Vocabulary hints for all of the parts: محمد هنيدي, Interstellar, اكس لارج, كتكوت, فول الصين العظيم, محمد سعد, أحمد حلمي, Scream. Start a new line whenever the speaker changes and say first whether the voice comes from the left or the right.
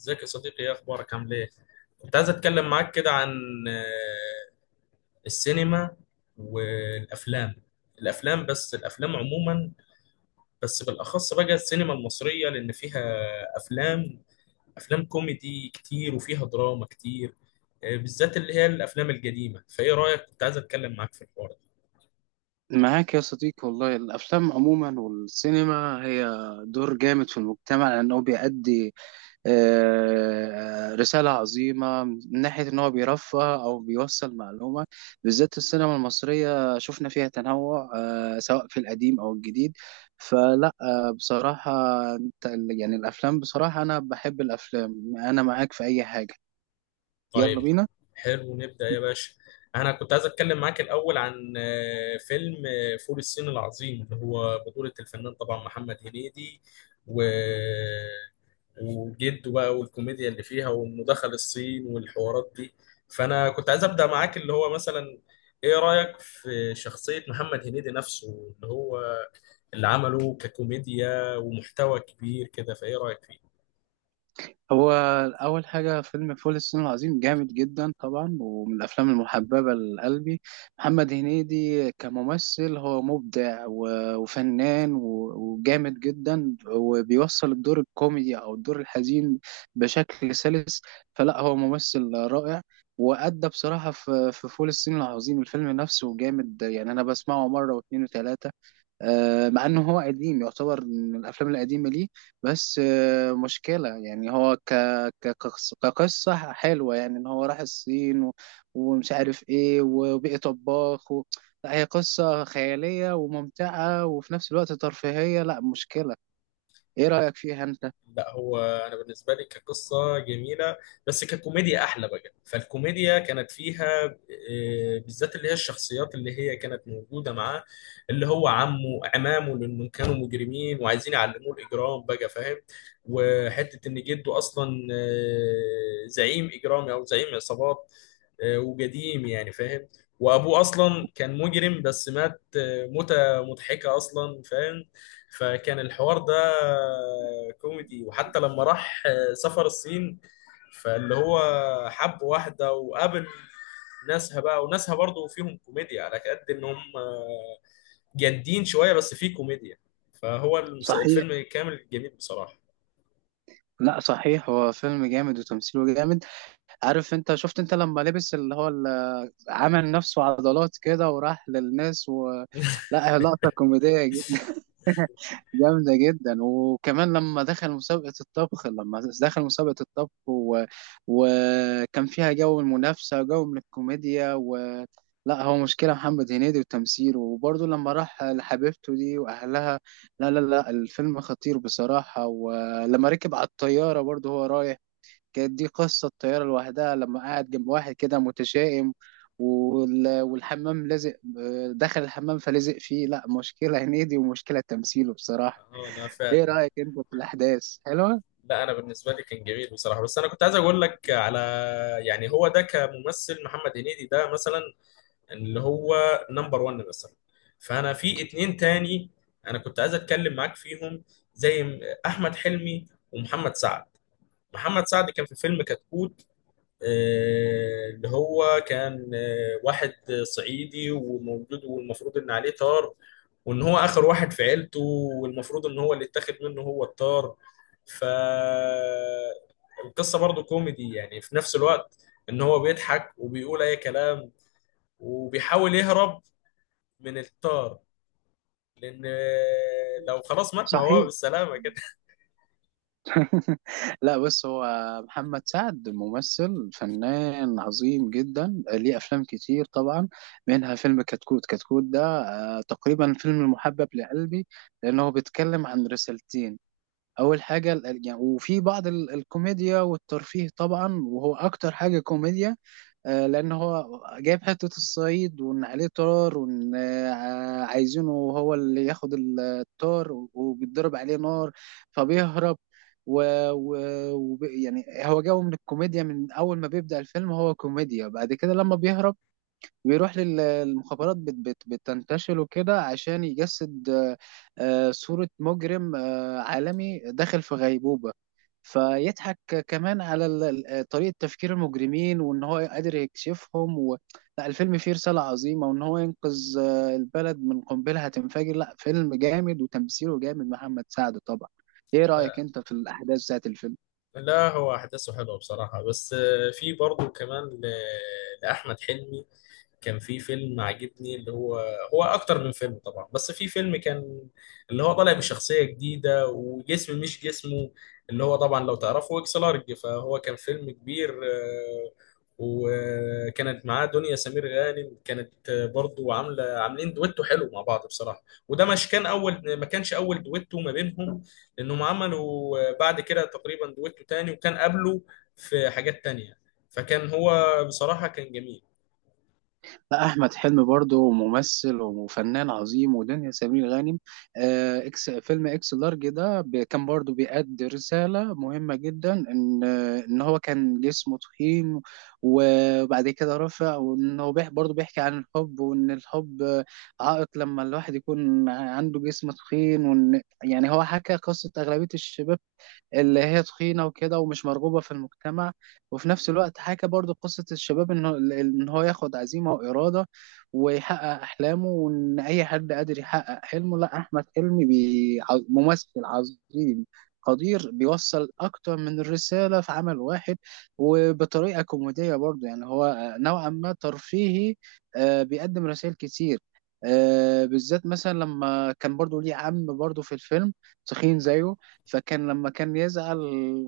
left: ازيك يا صديقي، ايه اخبارك عامل ايه؟ كنت عايز اتكلم معاك كده عن آه، السينما والافلام. بس الافلام عموما، بس بالاخص بقى السينما المصرية لان فيها افلام افلام كوميدي كتير وفيها دراما كتير. بالذات اللي هي الافلام القديمة، فايه رايك؟ كنت عايز اتكلم معاك في الحوار.
right: معاك يا صديقي، والله الأفلام عموما والسينما هي دور جامد في المجتمع لأنه بيأدي رسالة عظيمة من ناحية إن هو بيرفه أو بيوصل معلومة. بالذات السينما المصرية شفنا فيها تنوع، سواء في القديم أو الجديد. فلا، بصراحة أنت- يعني الأفلام، بصراحة أنا بحب الأفلام، أنا معاك في أي حاجة.
left: طيب،
right: يلا بينا.
left: حلو نبدأ يا باشا. انا كنت عايز اتكلم معاك الاول عن فيلم فول الصين العظيم، اللي هو بطولة الفنان طبعا محمد هنيدي، و وجده بقى، والكوميديا اللي فيها، وانه دخل الصين والحوارات دي. فانا كنت عايز ابدأ معاك اللي هو مثلا، ايه رأيك في شخصية محمد هنيدي نفسه؟ اللي هو اللي عمله ككوميديا ومحتوى كبير كده، فايه رأيك فيه؟
right: هو أول حاجة، فيلم فول الصين العظيم جامد جدا طبعا، ومن الأفلام المحببة لقلبي. محمد هنيدي كممثل هو مبدع وفنان وجامد جدا، وبيوصل الدور الكوميدي أو الدور الحزين بشكل سلس. فلا هو ممثل رائع، وأدى بصراحة في فول الصين العظيم. الفيلم نفسه جامد، يعني أنا بسمعه مرة واتنين وتلاتة. مع انه هو قديم، يعتبر من الافلام القديمه. ليه؟ بس مشكله. يعني هو كقصه حلوه، يعني ان هو راح الصين ومش عارف ايه وبقي طباخ لا، هي قصه خياليه وممتعه وفي نفس الوقت ترفيهيه. لا مشكله. ايه رايك فيها انت؟
left: لا، هو انا بالنسبه لي كقصه جميله، بس ككوميديا احلى بقى، فالكوميديا كانت فيها بالذات اللي هي الشخصيات اللي هي كانت موجوده معاه، اللي هو عمه عمامه، لانهم كانوا مجرمين وعايزين يعلموه الاجرام بقى، فاهم؟ وحته ان جده اصلا زعيم اجرامي او زعيم عصابات، وقديم يعني، فاهم؟ وابوه اصلا كان مجرم بس مات موتة مضحكه اصلا، فاهم؟ فكان الحوار ده كوميدي، وحتى لما راح سفر الصين، فاللي هو حب واحدة وقابل ناسها بقى، وناسها برضو فيهم كوميديا على قد ان هم جادين شوية بس في كوميديا. فهو
right: صحيح.
left: الفيلم كامل جميل بصراحة.
right: لا صحيح، هو فيلم جامد وتمثيله جامد. عارف انت، شفت انت لما لبس اللي هو عمل نفسه عضلات كده وراح للناس لا هي لقطه كوميديه جامدة جدا. وكمان لما دخل مسابقة الطبخ وكان فيها جو المنافسة وجو من الكوميديا لا هو مشكلة محمد هنيدي وتمثيله. وبرضه لما راح لحبيبته دي وأهلها، لا الفيلم خطير بصراحة. ولما ركب على الطيارة برضه، هو رايح، كانت دي قصة الطيارة لوحدها، لما قعد جنب واحد كده متشائم والحمام لازق، دخل الحمام فلزق فيه. لا مشكلة هنيدي ومشكلة تمثيله بصراحة.
left: اه، لا
right: ايه
left: فعلا.
right: رأيك انت في الاحداث؟ حلوة؟
left: لا، انا بالنسبة لي كان جميل بصراحة، بس انا كنت عايز اقول لك على، يعني هو ده كممثل محمد هنيدي ده مثلا، اللي هو نمبر 1 مثلا. فانا في اتنين تاني انا كنت عايز اتكلم معاك فيهم، زي احمد حلمي ومحمد سعد. محمد سعد كان في فيلم كتكوت، اللي هو كان واحد صعيدي وموجود، والمفروض ان عليه طار، وان هو اخر واحد في عيلته، والمفروض ان هو اللي اتاخد منه هو الطار. ف القصه برضو كوميدي يعني، في نفس الوقت ان هو بيضحك وبيقول اي كلام، وبيحاول يهرب من الطار، لان لو خلاص مات ما هو
right: صحيح.
left: بالسلامه كده.
right: لا بص، محمد سعد ممثل فنان عظيم جدا، ليه افلام كتير طبعا، منها فيلم كتكوت. كتكوت ده تقريبا الفيلم المحبب لقلبي، لانه بيتكلم عن رسالتين. اول حاجه يعني، وفي بعض الكوميديا والترفيه طبعا، وهو اكتر حاجه كوميديا. لان هو جايب حته الصعيد، وان عليه طار، وان عايزينه هو اللي ياخد الطار، وبيتضرب عليه نار فبيهرب و... و... يعني هو جو من الكوميديا. من اول ما بيبدأ الفيلم هو كوميديا. بعد كده لما بيهرب بيروح للمخابرات، بت بت بتنتشل وكده عشان يجسد صورة مجرم عالمي داخل في غيبوبة. فيضحك كمان على طريقة تفكير المجرمين، وإن هو قادر يكشفهم لا الفيلم فيه رسالة عظيمة، وإن هو ينقذ البلد من قنبلة هتنفجر. لا فيلم جامد وتمثيله جامد، محمد سعد طبعا. إيه رأيك
left: لا،
right: أنت في الأحداث بتاعت الفيلم؟
left: لا هو احداثه حلوه بصراحه، بس في برضه كمان لاحمد حلمي كان في فيلم عاجبني، اللي هو هو اكتر من فيلم طبعا، بس في فيلم كان اللي هو طالع بشخصية جديدة وجسم مش جسمه، اللي هو طبعا لو تعرفه اكس لارج، فهو كان فيلم كبير. وكانت معاه دنيا سمير غانم، كانت برضو عاملة عاملين دويتو حلو مع بعض بصراحة، وده مش كان اول، ما كانش اول دويتو ما بينهم، لانهم عملوا بعد كده تقريبا دويتو تاني، وكان قبله في حاجات تانية، فكان هو بصراحة كان جميل.
right: لا احمد حلمي برضه ممثل وفنان عظيم، ودنيا سمير غانم. آه، اكس، فيلم اكس لارج ده كان برضه بيأدي رساله مهمه جدا. ان ان هو كان جسمه تخين وبعد كده رفع، وان هو برضه بيحكي عن الحب، وان الحب عائق لما الواحد يكون عنده جسم تخين. وان يعني هو حكى قصه اغلبيه الشباب اللي هي تخينة وكده ومش مرغوبة في المجتمع. وفي نفس الوقت حكى برضو قصة الشباب، إن هو ياخد عزيمة وإرادة ويحقق أحلامه، وإن أي حد قادر يحقق حلمه. لا أحمد حلمي ممثل عظيم قدير، بيوصل أكتر من الرسالة في عمل واحد، وبطريقة كوميدية برضو. يعني هو نوعا ما ترفيهي، بيقدم رسائل كتير. بالذات مثلا لما كان برضو ليه عم برضو في الفيلم تخين زيه. فكان لما كان يزعل،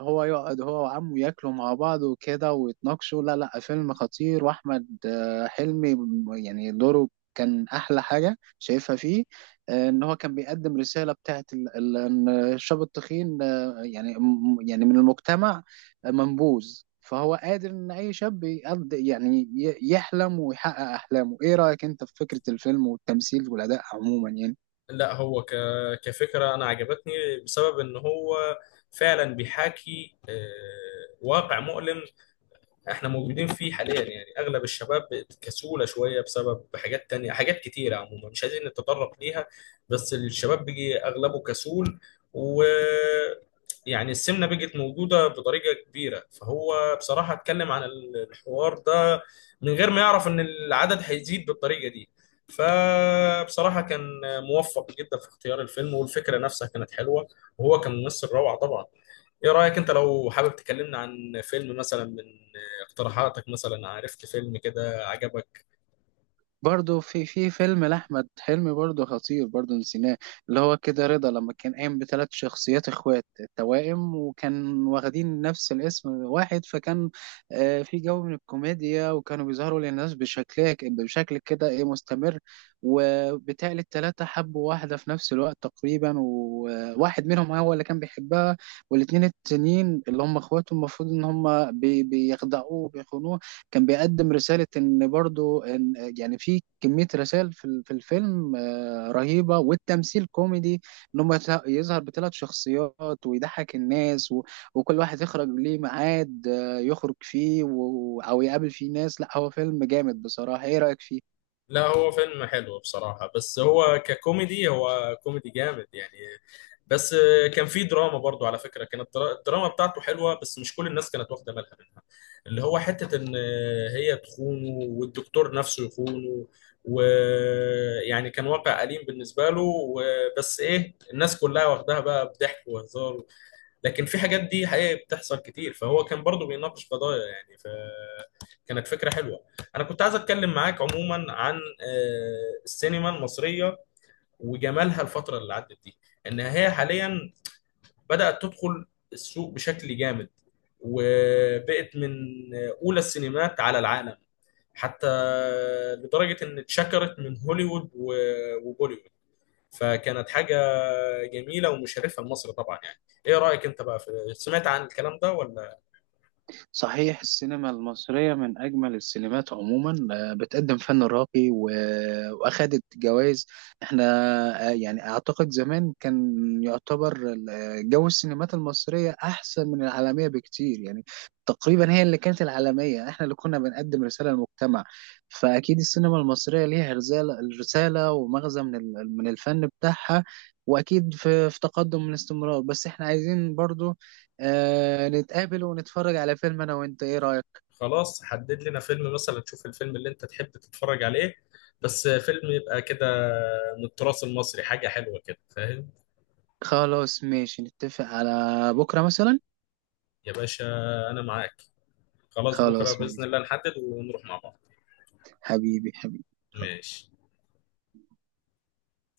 right: هو يقعد هو وعمه ياكلوا مع بعض وكده ويتناقشوا. لا فيلم خطير. واحمد حلمي، يعني دوره كان احلى حاجه شايفها فيه. ان هو كان بيقدم رساله بتاعت ان الشاب التخين يعني يعني من المجتمع منبوذ. فهو قادر ان اي شاب يقض، يعني يحلم ويحقق احلامه. ايه رايك انت في فكره الفيلم والتمثيل والاداء عموما، يعني؟
left: لا، هو كفكرة أنا عجبتني، بسبب إن هو فعلا بيحاكي واقع مؤلم احنا موجودين فيه حاليا، يعني اغلب الشباب كسولة شوية، بسبب حاجات تانية، حاجات كتيرة عموما مش عايزين نتطرق ليها، بس الشباب بيجي اغلبه كسول، و يعني السمنة بقت موجودة بطريقة كبيرة، فهو بصراحة اتكلم عن الحوار ده، من غير ما يعرف ان العدد هيزيد بالطريقة دي. فبصراحة كان موفق جدا في اختيار الفيلم، والفكرة نفسها كانت حلوة، وهو كان ممثل روعة طبعا. ايه رأيك انت، لو حابب تكلمنا عن فيلم مثلا من اقتراحاتك، مثلا عرفت فيلم كده عجبك؟
right: برضه في فيلم لأحمد حلمي برضه خطير برضه نسيناه، اللي هو كده رضا، لما كان قايم بثلاث شخصيات اخوات توائم وكان واخدين نفس الاسم واحد. فكان في جو من الكوميديا، وكانوا بيظهروا للناس بشكل كده ايه مستمر. وبالتالي التلاتة حبوا واحدة في نفس الوقت تقريبا، وواحد منهم هو اللي كان بيحبها، والاتنين التانيين اللي هم اخواته المفروض ان هم بيخدعوه وبيخونوه. كان بيقدم رسالة، إن برضو إن، يعني في كمية رسائل في في الفيلم رهيبة. والتمثيل كوميدي، إن هم يظهر بثلاث شخصيات ويضحك الناس وكل واحد يخرج ليه ميعاد يخرج فيه أو يقابل فيه ناس. لا هو فيلم جامد بصراحة. إيه رأيك فيه؟
left: لا، هو فيلم حلو بصراحة، بس هو ككوميدي هو كوميدي جامد يعني، بس كان في دراما برضو على فكرة، كانت الدراما بتاعته حلوة، بس مش كل الناس كانت واخدة بالها منها، اللي هو حتة إن هي تخونه والدكتور نفسه يخونه، ويعني كان واقع أليم بالنسبة له، وبس إيه، الناس كلها واخداها بقى بضحك وهزار، لكن في حاجات دي حقيقة بتحصل كتير، فهو كان برضو بيناقش قضايا يعني، فكانت فكرة حلوة. أنا كنت عايز أتكلم معاك عموما عن السينما المصرية وجمالها، الفترة اللي عدت دي، إن هي حاليا بدأت تدخل السوق بشكل جامد، وبقت من أولى السينمات على العالم، حتى لدرجة إن اتشكرت من هوليوود وبوليوود، فكانت حاجة جميلة ومشرفة لمصر طبعا يعني. ايه رأيك انت بقى، في سمعت عن الكلام ده ولا؟
right: صحيح. السينما المصرية من أجمل السينمات عموما، بتقدم فن راقي وأخدت جوائز. احنا يعني أعتقد زمان كان يعتبر جو السينمات المصرية أحسن من العالمية بكتير، يعني تقريبا هي اللي كانت العالمية، احنا اللي كنا بنقدم رسالة للمجتمع. فأكيد السينما المصرية ليها رسالة رسالة ومغزى من الفن بتاعها. وأكيد في تقدم من استمرار. بس احنا عايزين برضو نتقابل ونتفرج على فيلم انا وانت. ايه رأيك؟
left: خلاص، حدد لنا فيلم مثلا، تشوف الفيلم اللي انت تحب تتفرج عليه، بس فيلم يبقى كده من التراث المصري، حاجة حلوة كده، فاهم؟
right: خلاص ماشي، نتفق على بكرة مثلا.
left: يا باشا انا معاك، خلاص بكرة
right: خلاص
left: بإذن
right: ماشي.
left: الله نحدد ونروح مع بعض.
right: حبيبي حبيبي.
left: ماشي.